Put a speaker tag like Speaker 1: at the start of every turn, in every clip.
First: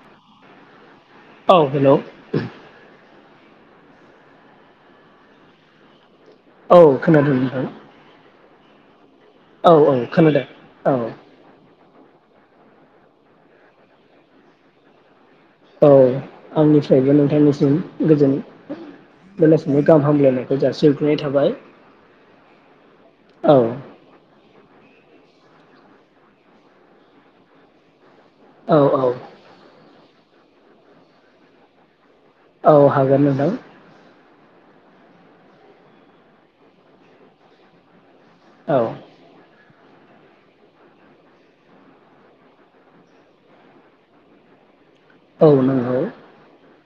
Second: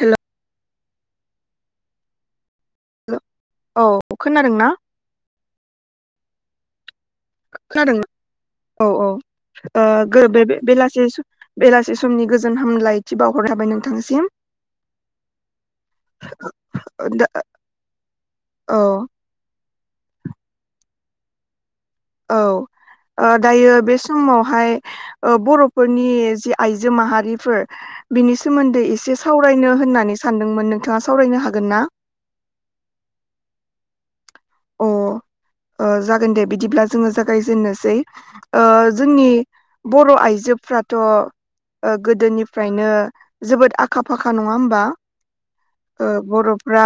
Speaker 1: हेल'
Speaker 2: औ हेल'
Speaker 1: औ खोनादों ना?
Speaker 2: औ खोनादों नोंथां।
Speaker 1: औ औ
Speaker 2: औ औ
Speaker 1: [unintelligible] बे सम
Speaker 2: खोनादों
Speaker 1: बे
Speaker 2: औ
Speaker 1: बेलासे समनि गोजो गोजोन हामलायथि बावहरनो हाबाय नोंथांसिम।
Speaker 2: औ आंनिफ्रायबो नोंथांनिसिम गोजोन
Speaker 1: औ
Speaker 2: बेलासिनि गाहाम हामलायनायखौ जासिहर नाय थाबाय।
Speaker 1: औ ओ
Speaker 2: औ
Speaker 1: दायो बे समावहाय ओ बर'फोरनि जि आइजो माहारिफोर बिनि
Speaker 2: औ
Speaker 1: सोमोन्दै
Speaker 2: औ
Speaker 1: एसे सावरायनो होननानैसो सानदोंमोन नोंथाङा सावरायनो हागोन ना?
Speaker 2: औ हागोन नोंथां।
Speaker 1: अ ओ जागोन दे बिदिब्ला जोङो जागायजेननोसै। ओ
Speaker 2: औ
Speaker 1: जोंनि बर' आइजोफ्राथ' ओ गोदोनिफ्रायनो जोबोद आखा फाखा नङा होमबा?
Speaker 2: औ नंगौ
Speaker 1: ओ बर'फ्रा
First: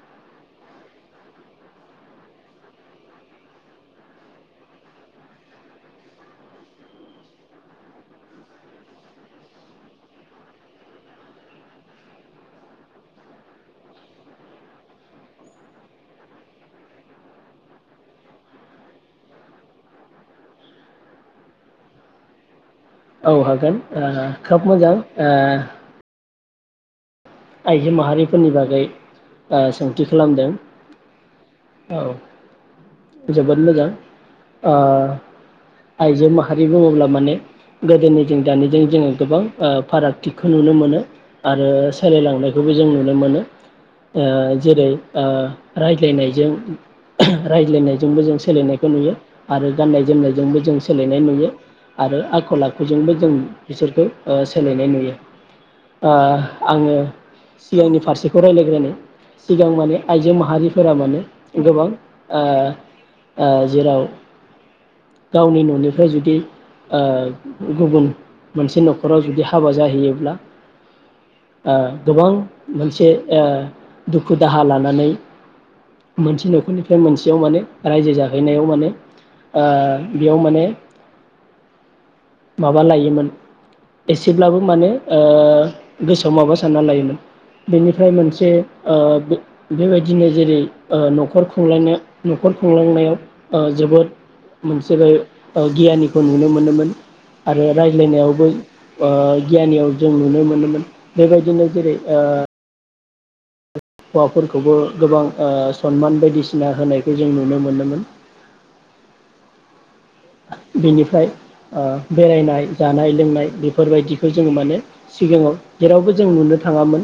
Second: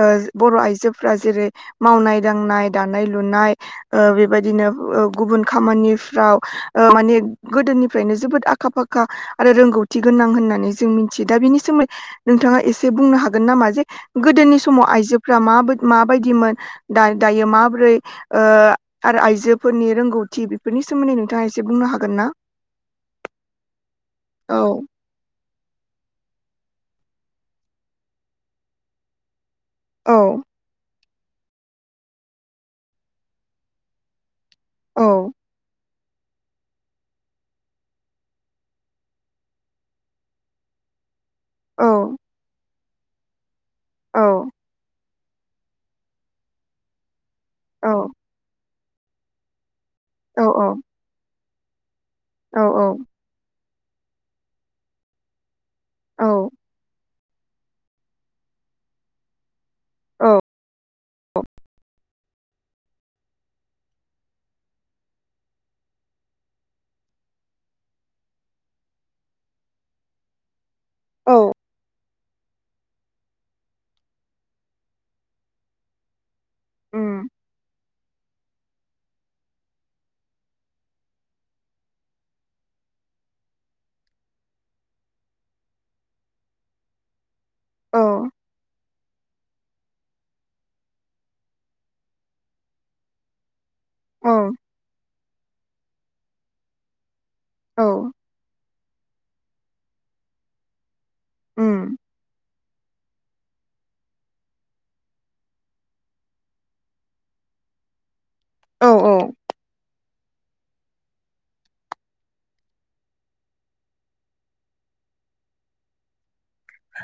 Speaker 1: ओ बर' आइजोफ्रा जेरै मावनाय दांनाय दानाय लुनाय ओ बेबायदिनो ओ गुबुन खामानिफ्राव ओ माने गोदोनिफ्रायनो जोबोद आखा फाखा आरो रोंगौथि गोनां होननानै जों मिथियो दा बिनि सोमोन्दै नोंथाङा एसे बुंनो हागोन नामा जे गोदोनि समाव आइजोफ्रा माबा माबायदिमोन? दा दायो माबोरै ओ आरो आइजोफोरनि रोंगौथि बेफोरनि सोमोन्दै नोंथाङा एसे बुंनो हागोन ना?
Speaker 2: औ हागोन ओ
Speaker 1: औ
Speaker 2: खोब मोजां ओ आइजो माहारिफोरनि बागै ओ सोंथि
Speaker 1: औ
Speaker 2: खालामदों। औ जोबोद मोजां। आ
Speaker 1: औ
Speaker 2: आइजो माहारि बुङोब्ला माने गोदोनि जों दानिजों जोङो गोबां फारागथिखौ नुनो मोनो। आरो
Speaker 1: औ
Speaker 2: सोलायलांनायखौ जों नुनो मोनो।
Speaker 1: औ
Speaker 2: ओ जेरै ओ रायज्लायनायजों
Speaker 1: औ
Speaker 2: सोलिनायजोंबो जों सोलायनाय खौ नुयो आरो गाननाय
Speaker 1: औ
Speaker 2: जोमनायजोंबो जों सोलायनाय नुयो। आरो
Speaker 1: औ
Speaker 2: आखल आखुजोंबो जों बिसोरखौ ओ सोलायनाय नुयो। ओ
Speaker 1: औ
Speaker 2: आङो सिगांनि फारसेखौ रायलायग्रोनो सिगां माने
Speaker 1: औ
Speaker 2: आइजो माहारिफोरा माने
Speaker 1: औ
Speaker 2: गोबां ओ ओ जेराव गावनि न'निफ्राय जुदि ओ गुबुन मोनसे न'खराव जुदि हाबा जाहैयोब्ला ओ गोबां मोनसे ओ दुखु दाहा लानानै मोनसे न'खरनिफ्राय बे
Speaker 1: उम
Speaker 2: मोनसेयाव माने रायजो जाहैनायाव माने ओ बेयाव माने माबा लायोमोन एसेब्लाबो माने ओ गोसोआव माबा सानना लायोमोन
Speaker 1: औ
Speaker 2: बेनिफ्राय मोनसे ओ बेबायदिनो जेरै ओ न'खरखौ खुंलायनाय न'खर खुंलांनायाव ओ जोबोद
Speaker 1: औ
Speaker 2: मोनसेबो ओ गियानिखौ नुनो मोनोमोन। आरो
Speaker 1: औ
Speaker 2: रायज्लायनायावबो ओ गियानियाव जों नुनो मोनोमोन। बेबायदिनो जेरै
Speaker 1: उम
Speaker 2: ओ हौवाफोरखौबो गोबां ओ सनमान बायदिसिना होनायखौ जों नुनो मोनोमोन
Speaker 1: औ औ
Speaker 2: बेनिफ्राय ओ बेरायनाय जानाय लोंनाय बेफोरबायदिखौ जोङो माने सिगाङाव जेरावबो जों नुनो थाङामोन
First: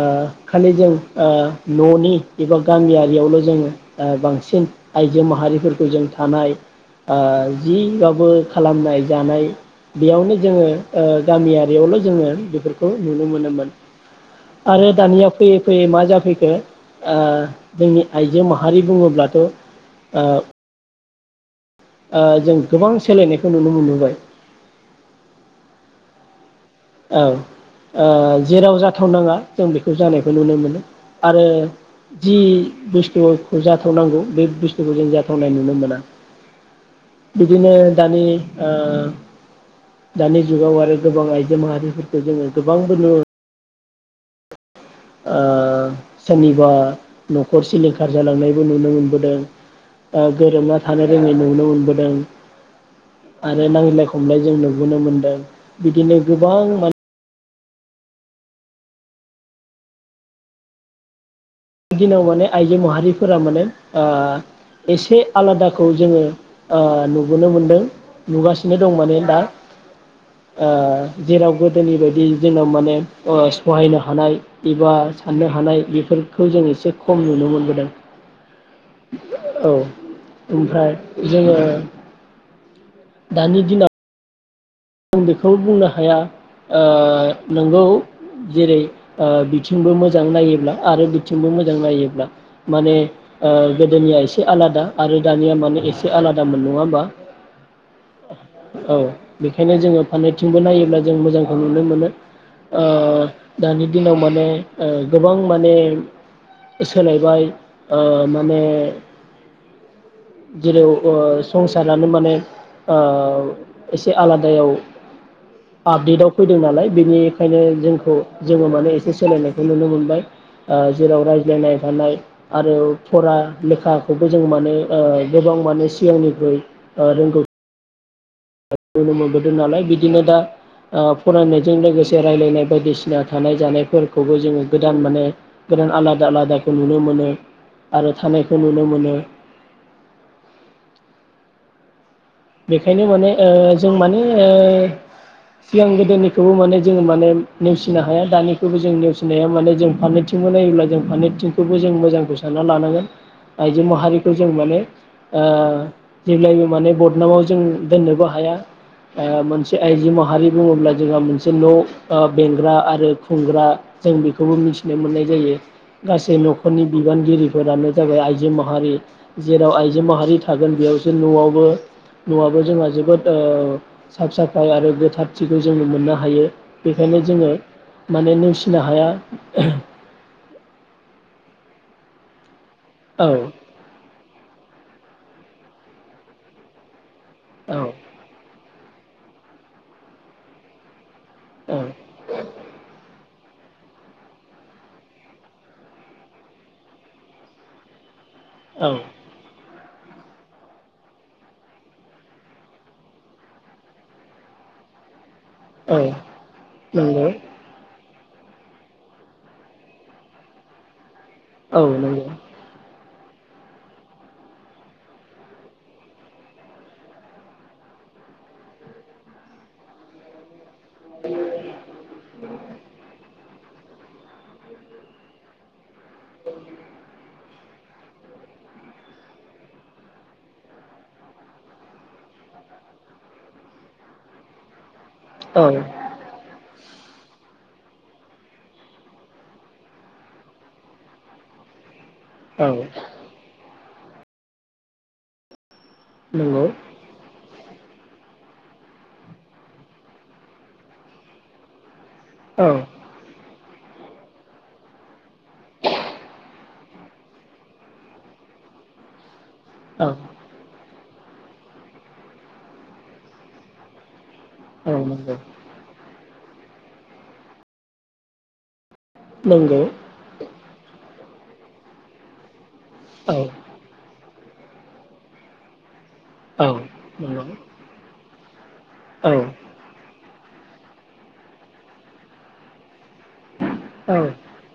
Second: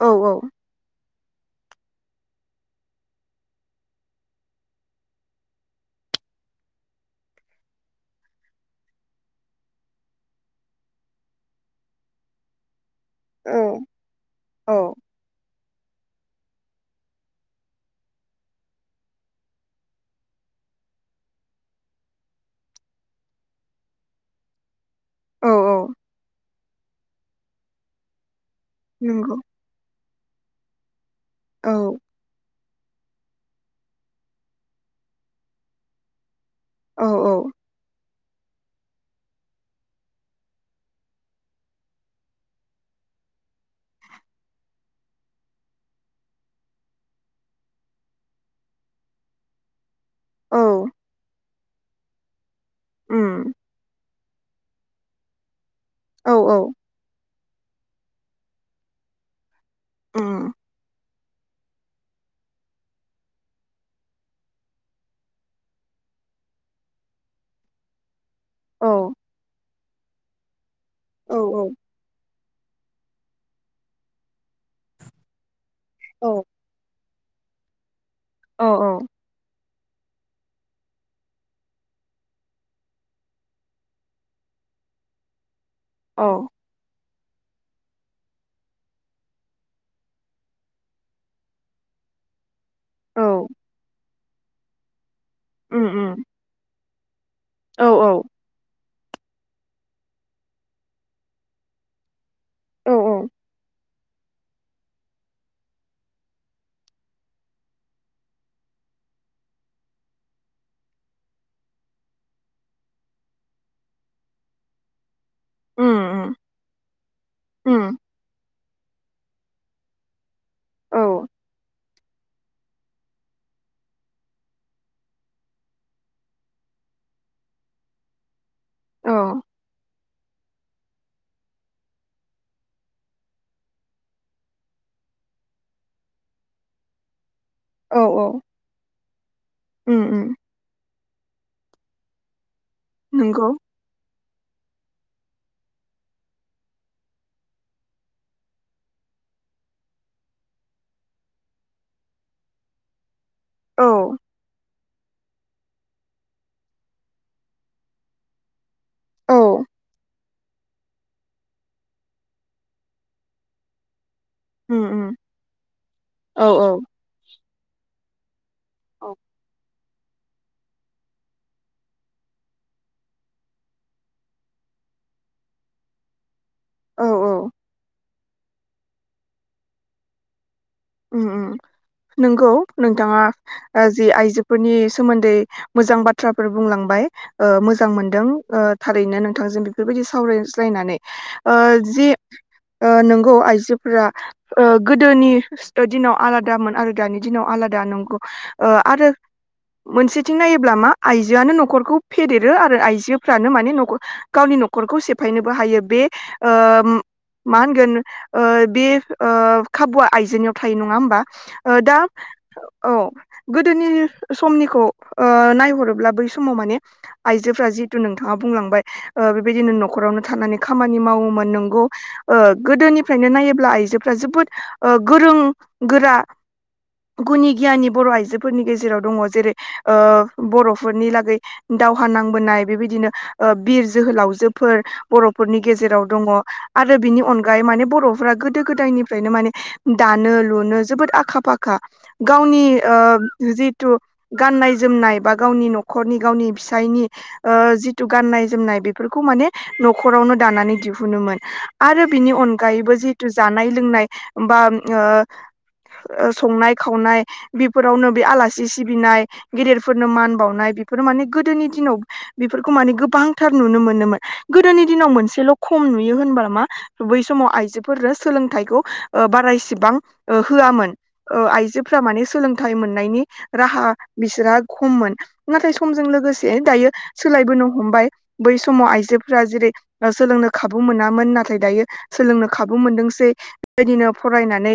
Speaker 2: ओ
Speaker 1: औ
Speaker 2: खालि जों ओ न'नि एबा गामियारियावल' जोङो ओ बांसिन आइजो माहारिफोरखौ जों थानाय ओ जिबाबो खालामनाय जानाय बेयावनो जोङो ओ गामियारियावल' जोङो बेफोर खो नुनो
Speaker 1: औ
Speaker 2: मोनोमोन आरो दानिया फैयै फैयै मा जा फैखो ओ जोंनि आइजो माहारि बुङोब्लाथ' ओ ओ जों गोबां सोलायनायखौ नुनो मोनबोबाय।
Speaker 1: औ औ
Speaker 2: औ ओ जेराव जाथावनाङा
Speaker 1: नंगौ
Speaker 2: जों बेखौ जानाय खौ नुनो मोनो आरो
Speaker 1: औ
Speaker 2: जि बुस्थुखौ जाथावनांगौ बे बुस्थुखौ जों जाथावनाय नुनो मोना।
Speaker 1: औ औ
Speaker 2: बिदिनो दानि ओ दानि जुगाव आरो गोबां आइज जो माहारिफोरखौ जोङो गोबांबो नु ओ सोरनिबा न'खर सिलिंखार जालांनायबो नुनो मोनबोदों। ओ गोरोबना थानो रोङै नुनो मोनबो दों।
Speaker 1: उम
Speaker 2: आरो नांज्लाय खमलाय जोंनो नुनो मोनदों। बिदिनो
Speaker 1: औ औ
Speaker 2: गोबां मान
Speaker 1: ओम
Speaker 2: दिनाव माने आइजो माहारिफोरा माने ओ एसे आलादाखौ जोङो ओ नुबोनो मोनदों। नुगासिनो
Speaker 1: औ
Speaker 2: दं माने दा ओ
Speaker 1: औ
Speaker 2: जेराव गोदोनि बादि जोंनाव माने अ' सहायनो हानाय एबा साननो हानाय खौ जों एसे खम नुनो मोनबोदों।
Speaker 1: औ
Speaker 2: ओ औ ओमफ्राय जोङो दानि दिनाव आं बेख बेखौ बुंनो हाया ओ नोंगौ जेरै ओ बिथिंबो मोजां नायोब्ला आरो बिथिंबो मोजां नायोब्ला माने
Speaker 1: औ
Speaker 2: ओ गोदोनिया एसे से आलादा। आरो दानिया माने
Speaker 1: उम उम
Speaker 2: एसे आलादामोन नङा होमबा? [unintelligible]
Speaker 1: औ औ
Speaker 2: औ बे बेखायनो जोङो फारनैथिंबो नायोब्ला जों मोजांखौ नुनो मोनो। ओ
Speaker 1: औ
Speaker 2: दानि दिनाव माने ओ गोबां माने सोलायबाय ओ माने जेराव ओ संसारानो माने ओ एसे आलादायाव
Speaker 1: उम
Speaker 2: आपडेटआव
Speaker 1: उम
Speaker 2: फैदों नालाय बेनि खायनो
Speaker 1: उम
Speaker 2: जोंखौ जोङो माने एसे सोलायनायखौ नुनो मोनबाय। ओ
Speaker 1: औ
Speaker 2: जेराव रायज्लायनाय गानाय आरो फरा लेखाखौबो जों माने ओ गोबां माने सिगांनिख्रुइ ओ रोंगौ [unintelligible] मोन बोदों नालाय। बिदिनो दा ओ फरायनायजों लोगोसे रायलायनाय बायदिसिना थानाय जानाय फोरखौबो जोङो गोदान माने गोदान आलादा आलादाखौ नुनो मोनो।
Speaker 1: औ
Speaker 2: आरो थानायखौ नुनो मोनो।
Speaker 1: उम उम
Speaker 2: बेखायनो माने ओ
Speaker 1: नंगौ
Speaker 2: जों माने ओ सिगां गोदोनिखौबो माने जोङो माने नेवसिनो हाया। दानिखोबो जों नेवसिनो हाया माने जों फारनैथिंबो नायोब्ला जों फारनैथिंखोबो जों मोजांखौ सानना लानांगोन। आइजो
Speaker 1: औ
Speaker 2: माहारिखौ जों माने ओ जेब्लायबो माने ब र नामाव जों दोननोबो हाया।
Speaker 1: औ
Speaker 2: ओ मोनसे आइजो माहारि बुङोब्ला जोंहा मोनसे न' ओ बेंग्रा आरो खुंग्रा। जों बेखौबो
Speaker 1: उम
Speaker 2: मिथिनो
Speaker 1: उम
Speaker 2: मोननाय जायो गासै
Speaker 1: औ औ
Speaker 2: न'खरनि बिबानगिरि फोरानो जाबाय आइजो मा हारि जेराव आइजो जो माहारि थागोन बेयावसो न'आवबो न'आबो जोंहा जोबोद ओ साफ साफाय आरो गोथारथिखौ जोङो मोननो हायो।
Speaker 1: औ
Speaker 2: बेखायनो जोङो माने नेवसिनो हाया।
Speaker 1: उम उम नोंगौ। नोंथाङा
Speaker 2: औ
Speaker 1: ओ जि आइजो फोरनि सोमोन्दै मोजां बाथ्राफोर बुंलांबाय। ओ मोजां
Speaker 2: औ
Speaker 1: मोनदों ओ थारैनो नोंथांजों बेफोरबायदि सावरायज्लायनानै ओ
Speaker 2: औ
Speaker 1: जि ओ गौ आइजोफोरा ओ गोदोनि दिनाव आलादामोन आरो दानि दिनाव आलादा नंगौ। ओ
Speaker 2: औ
Speaker 1: आरो मोनसेथिं नायोब्ला मा आइजोआनो न'खरखौ फेदेरो आरो आइजोफ्रानो माने न'खर गावनि न'खरखौ से फायनोबो हायो
Speaker 2: औ
Speaker 1: बे ओ
Speaker 2: नंगौ
Speaker 1: मा होनगोन? ओ बे ओ खाबुआ आइजोनियाव थायो नङा होमबा? ओ
Speaker 2: औ
Speaker 1: दा
Speaker 2: नंगौ
Speaker 1: औ गोदोनि समनिखौ ओ नायहरोब्ला बै समाव माने आइजोफोरा जिहथु नोंथाङा बुंलांबाय ओ बेबायदिनो न'खरावनो थानानै खामानि मावोमोन नंगौ ओ गोदोनिफ्रायनो नायो ब्ला आइजोफ्रा जोबोद ओ गोरों गोरा गुनि गियानि बर' आइजोफोरनि गेजेराव दङ जेरै ओ बर'फोरनि लागै दावहा नांबोनाय बेबायदिनो बिर जोहोलावजोफोर बर'फोरनि
Speaker 2: औ
Speaker 1: गेजेराव दङ। आरो बिनि अनगायै माने बर'फोरा गोदो गोदायनिफ्रायनो माने दानो लुनो जोबोद आखा फाखा। गावनि
Speaker 2: औ
Speaker 1: ओ जि तु गाननाय जोमनाय बा गावनि न'ख खरनि गावनि
Speaker 2: नंगौ
Speaker 1: फिसायनि ओ जिथु गाननाय जोमनाय बेफोरखौ माने न'खरावनो दानानै दिहुनोमोन आरो बिनि
Speaker 2: औ
Speaker 1: अनगायैबो जितु जानाय लोंनाय बा ओ ओ संनाय खावनाय बिफोरावनो बे आलासि सिबिनाय। गेदेरफोरनो
Speaker 2: औ
Speaker 1: मान बावनाय फोर माने गोदोनि दिनाव बेफोरखौ माने गोबांथार नुनो मोनोमोन। गोदोनि
Speaker 2: औ
Speaker 1: दिनाव
Speaker 2: नंगौ
Speaker 1: मोनसेल' खम नु बि होनबा मा बै समाव आइजोफोरो सोलोंथायखौ बारा
Speaker 2: नंगौ
Speaker 1: एसेबां मोन आइजो फोरा माने सोलों फिथाय मोननायनि
Speaker 2: औ
Speaker 1: राहा बिसोरा खममोन नाथाय समजों लोग लोगोसे
Speaker 2: औ
Speaker 1: दायो
Speaker 2: नंगौ
Speaker 1: सोलायबोनो हमबाय। बैस समाव
Speaker 2: औ
Speaker 1: आइजोफोरा जेरै सोलोंनो खाबु मोनामोन नाथाय दायो सोलोंनो खाबु मोनदों बेबायदिनो
Speaker 2: औ
Speaker 1: फरायनानै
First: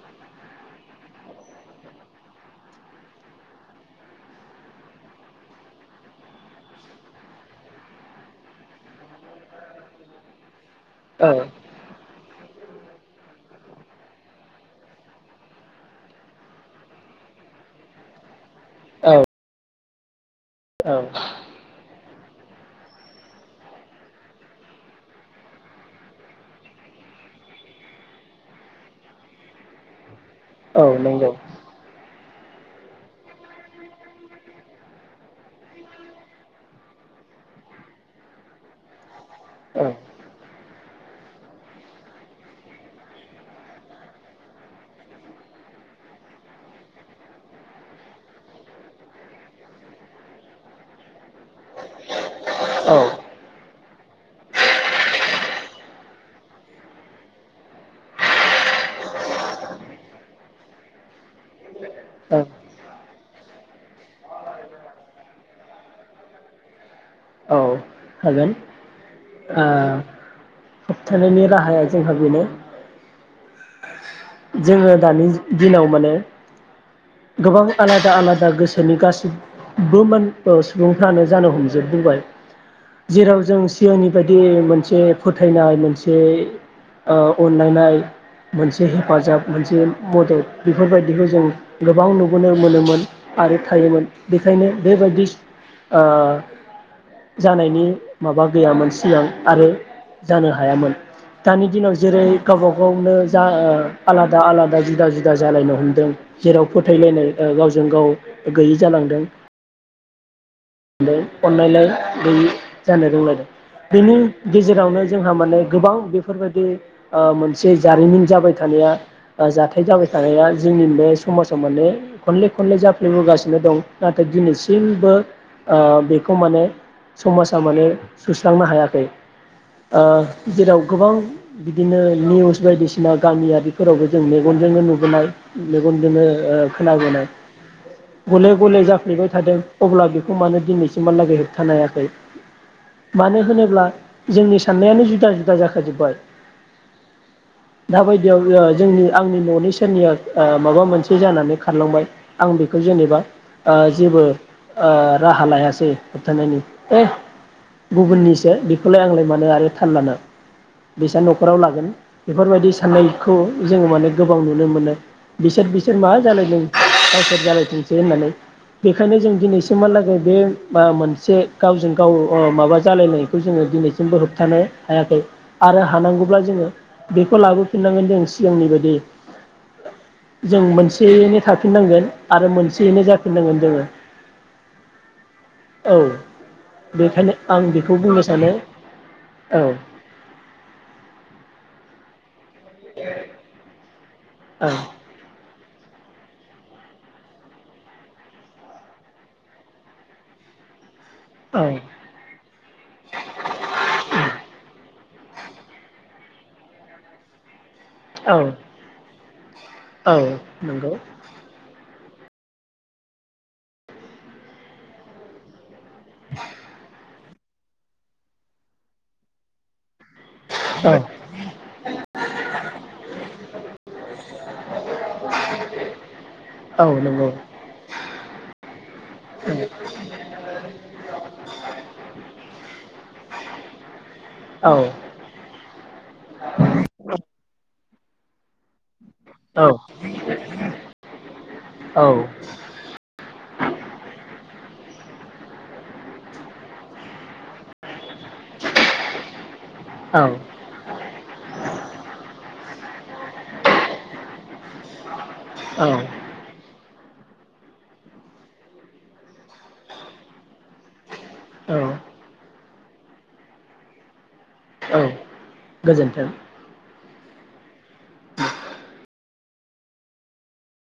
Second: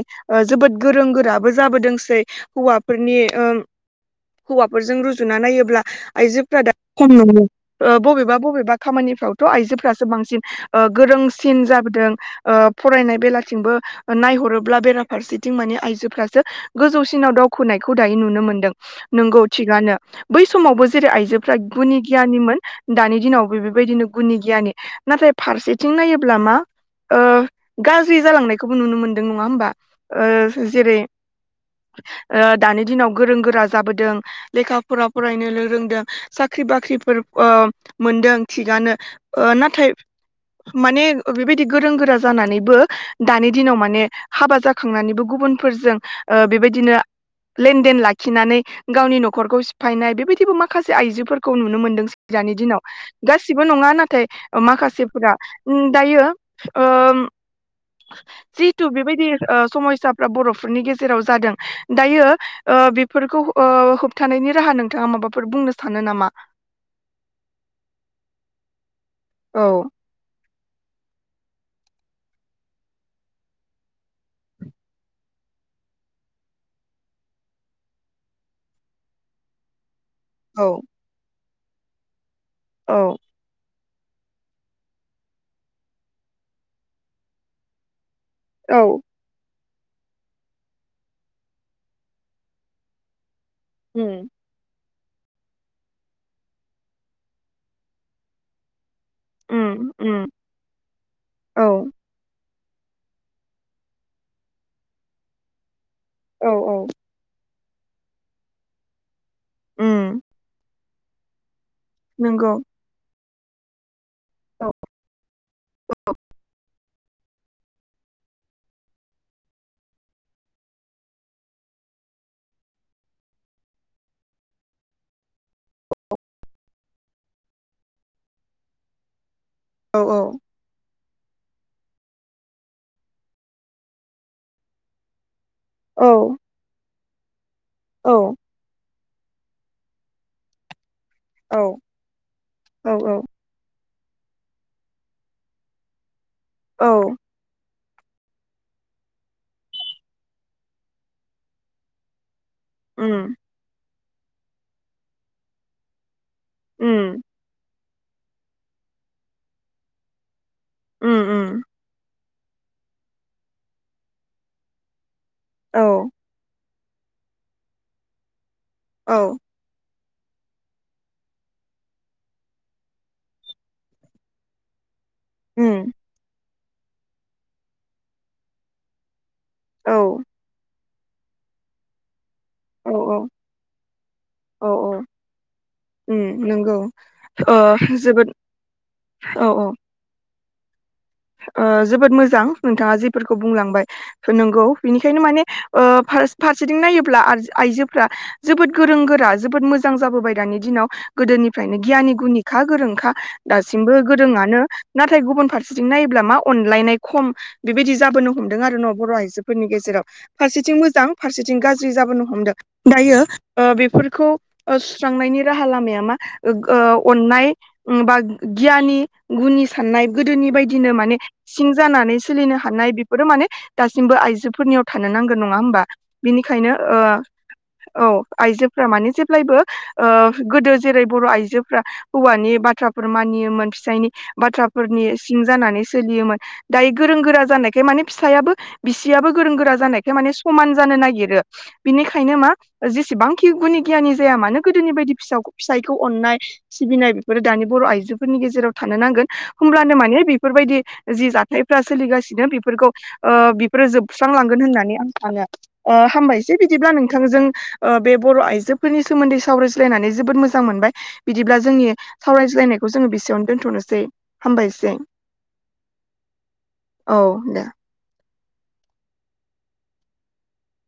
Speaker 1: जोबोद गोरों गोराबो जाबोदोंसै हौवाफोरनि ओ हौवाफोरजों रुजुना नायोब्ला आइजोफोरा दा खम मोनो बबेबा बबेबा खामानिफ्रावथ' आइजोफ्रासो बांसिन ओ
Speaker 2: औ
Speaker 1: गोरोंसिन जाबोदों ओ फरायनाय बेलाथिंबो नायहरोब्ला बेरा फारसेथिं माने आइजोफ्रासो गोजौसिनाव दावखोनायखौ दायो नुनो मोनदों
Speaker 2: औ
Speaker 1: नंगौ थिगानो बै समावबो जेरै आइजोफ्रा गुनि गियानिमोन दानि दिनावबो बेबायदिनो गुनि गियानि नाथाय फारसेथिं नायोब्ला मा ओ गाज्रि जालांनायखौबो नुनो मोनदों नङा होमबा ओ
Speaker 2: औ
Speaker 1: जेरै
Speaker 2: नंगौ
Speaker 1: ओ दानि दिनाव गोरों गोरा जाबोदों लेखाफोरा फरायनो रोंदों साख्रि बाख्रिफोर ओ मोनदों थिगानो
Speaker 2: औ
Speaker 1: नाथाय माने बेबायदि गोरों गोरा जानानैबो दानि दिनाव माने हाबा जा खांनानैबो गुबुनफोरजों बेबायदिनो लेनदेन लाखिनानै गावनि न'खरखौ सिफायनाय बेबायदिबो माखासे आइजोफोरखौ नुनो मोनदों दानि दिनाव
Speaker 2: औ
Speaker 1: गासिबो नङा नाथाय माखासेफोरा दायो ओ जिथु बेबायदि ओ समयसाफ्रा बर'फोरनि गेजेराव जादों दायो ओ बेफोरखौ होबथानायनि राहा नोंथाङा माबाफोर बुंनो सानो नामा?
Speaker 2: औ हागोन
Speaker 1: औ
Speaker 2: ओ होबथानायनि राहाया जोंहा बेनो जोङो दानि दिनाव माने गोबां आलादा आलादा गोसोनि गासि मोन ओ
Speaker 1: औ
Speaker 2: सुबुंफ्रानो जानो हम जोबबोबाय
Speaker 1: औ
Speaker 2: जेराव जों सिगांनि बायदि मोनसे फोथायनाय मोनसे ओ अनलायनाय मोनसे हे
Speaker 1: औ
Speaker 2: फाजाब मोनसे मदद बेफोरबायदिखौ जों गोबां नुबोनो मोनोमोन। आरो थायोमोन
Speaker 1: उम
Speaker 2: बेखायनो बेबायदि ओ जानायनि माबा गैयामोन सिगां आरो
Speaker 1: उम उम
Speaker 2: जानो हायामोन
Speaker 1: औ
Speaker 2: दानि दिनाव जेरै गावबा गावनो जा ओ आलादा आलादा जुदा जुदा जालायनो हम दों
Speaker 1: औ
Speaker 2: जेराव
Speaker 1: औ
Speaker 2: फोथायलायनाय ओ गावजों गाव गैयि जालांदों।
Speaker 1: उम
Speaker 2: ओमफाय अनलायलायनाय गैयै
Speaker 1: नंगौ
Speaker 2: जानो रोंलांदों। बेनि
Speaker 1: औ
Speaker 2: गेजेरावनो जोंहा माने गोबां बेफोरबायदि ओ मोनसे जारिमिन जाबाय थानाया जाथाय जाबाय थानाया जोंनि बे समाजाव माने खनले खनले जाफ्लेबोगासिनो दं नाथाय दिनैसिमबो ओ बेखौ माने समाजा माने सुस्रांनो हायाखै।
Speaker 1: औ
Speaker 2: आ जेराव गोबां बिदिनो निउस बायदिसिना गामियारिफोरावबो जों मेगनजोंनो नुबोनाय । मेगनजोंनो
Speaker 1: औ
Speaker 2: ओ खोनाबोनाय
Speaker 1: औ
Speaker 2: [inaudible] गले गले जा फ्लेबाय थादों अब्लाबो खमानो दिनै इमानलागै
Speaker 1: औ
Speaker 2: होबथानो हायाखै
Speaker 1: औ औ
Speaker 2: मानो होनोब्ला जोंनि साननायानो जुदा जुदा जाखाजोब्बाय।
Speaker 1: औ
Speaker 2: दाबायदियाव जोंनि आंनि न'नि सेरनिया आ माबा मोनसे जानानै खारलांबाय आं बेखौ जेनेबा
Speaker 1: उम
Speaker 2: आ जेबो आ राहा लायासै होबथानायनि ।
Speaker 1: उम
Speaker 2: गुबुननिसो बेखौलाय आंलाय मानो आरो थाल लानो। बिसा
Speaker 1: उम
Speaker 2: न'खराव
Speaker 1: उम
Speaker 2: लागोन। बेफोरबायदि साननायखौ जोङो माने गोबां नुनो मोनो। बिसोर
Speaker 1: औ
Speaker 2: बिसोर मा जालाय दों गावसोर जालायथोंसै होनानै बेखायनो जों
Speaker 1: औ
Speaker 2: दिनै सिमालागै [unintelligible] बे मा मोनसे गावजों गाव माबा जालायनायखौ जोङो दिनैसिमबो होबथानो हायाखै आरो
Speaker 1: उम
Speaker 2: हानांगौब्ला जोङो बेखौ लाबोफिननांगोन जों सिगांनि बायदि
Speaker 1: औ
Speaker 2: जों मोनसे सेयैनै थाफिननांगोन। आरो
Speaker 1: औ
Speaker 2: मोनसेयैनो जाफिननांगोन जोङो।
Speaker 1: औ औ
Speaker 2: औ
Speaker 1: उम नंगौ
Speaker 2: बेखायनो
Speaker 1: ओ
Speaker 2: आं बेखौ बुंनो
Speaker 1: जोबोद
Speaker 2: सानो
Speaker 1: औ औ। ओ जोबोद मोजां। नोंथाङा जेफोरखौ बुंलांबाय। [unintelligible] नांगौ
Speaker 2: औ
Speaker 1: बिनिखायनो माने ओ फास-फारसेथिं नायोब्ला [unintelligible] आइजोफ्रा जोबोद गोरों गोरा जोबोद मोजां जाबोबाय दानि दिनाव।
Speaker 2: औ
Speaker 1: गोदोनिफ्रायनो गियानि गुनिखा गोरोंखा दासिमबो गोरोंङानो। नाथाय गुबुन फारसे [unintelligible] नायोब्ला मा अनलायनाय खम। बेबायदि जाबोनो
Speaker 2: औ
Speaker 1: हमदों आरो न' बर' आइजो। फोरनि गेजेराव
Speaker 2: औ
Speaker 1: फारसेथिं
Speaker 2: नंगौ
Speaker 1: मोजां फारसेथिं गाज्रि। जाबोनो हमदों दायो ओ बेफोरखौ ओ सुस्रांनायनि राहा लामाया मा ओ अननाय बा गियानि गुनि साननाय गोदोनि बायदिनो
Speaker 2: औ
Speaker 1: माने सिं जानानै सोलिनो हानाय बेफोरो माने दासिमबो आइजोफोरनियाव थानो नांगोन नङा होमबा बिनिखायनो
Speaker 2: औ नंगौ
Speaker 1: औ आइजोफ्रा माने जेब्लायबो ओ गोदो जेरै बर' आइजोफ्रा हौवानि बाथ्राफोर मानियो मोन फिसायनि
Speaker 2: औ
Speaker 1: बाथ्राफोरनि जानानै सोलियोमोन दायो गोरों गोरा जानायखाय माने फिसायाबो बिसियाबो गोरों गोरा
Speaker 2: औ
Speaker 1: जानायखाय माने समान जानो नागिरो बिनिखायनो मा जेसेबांखि गुनि गियानि जाया मानो गोदोनि बायदि फिसा फिसायखौ अननाय सिबिनाय बेफोरो दानि बर' आइजो फोरनि गेजेराव थानो नांगोन होमब्लानो मा
Speaker 2: औ
Speaker 1: बेफोरबायदि जि जाथाय फ्रा सोलिगासिनो बेफोरखौ ओ बेफोरो जोबस्रांलांगोन होननानै आं
Speaker 2: औ
Speaker 1: [unintelligible] ओ हामबायसै बिदिब्ला नों बिथांजों ओ बे बर' आइजोफोरनि सोमोन्दै सावरायज्लायनानै जोबोद मोजां मोनबाय बिदिब्ला जोंनि सावरायज्लायनाय बेखौ जोङो बेसेयावनो दोनथ'नोसै हामबायसै
Speaker 2: औ गोजोन्थों
Speaker 1: औ दे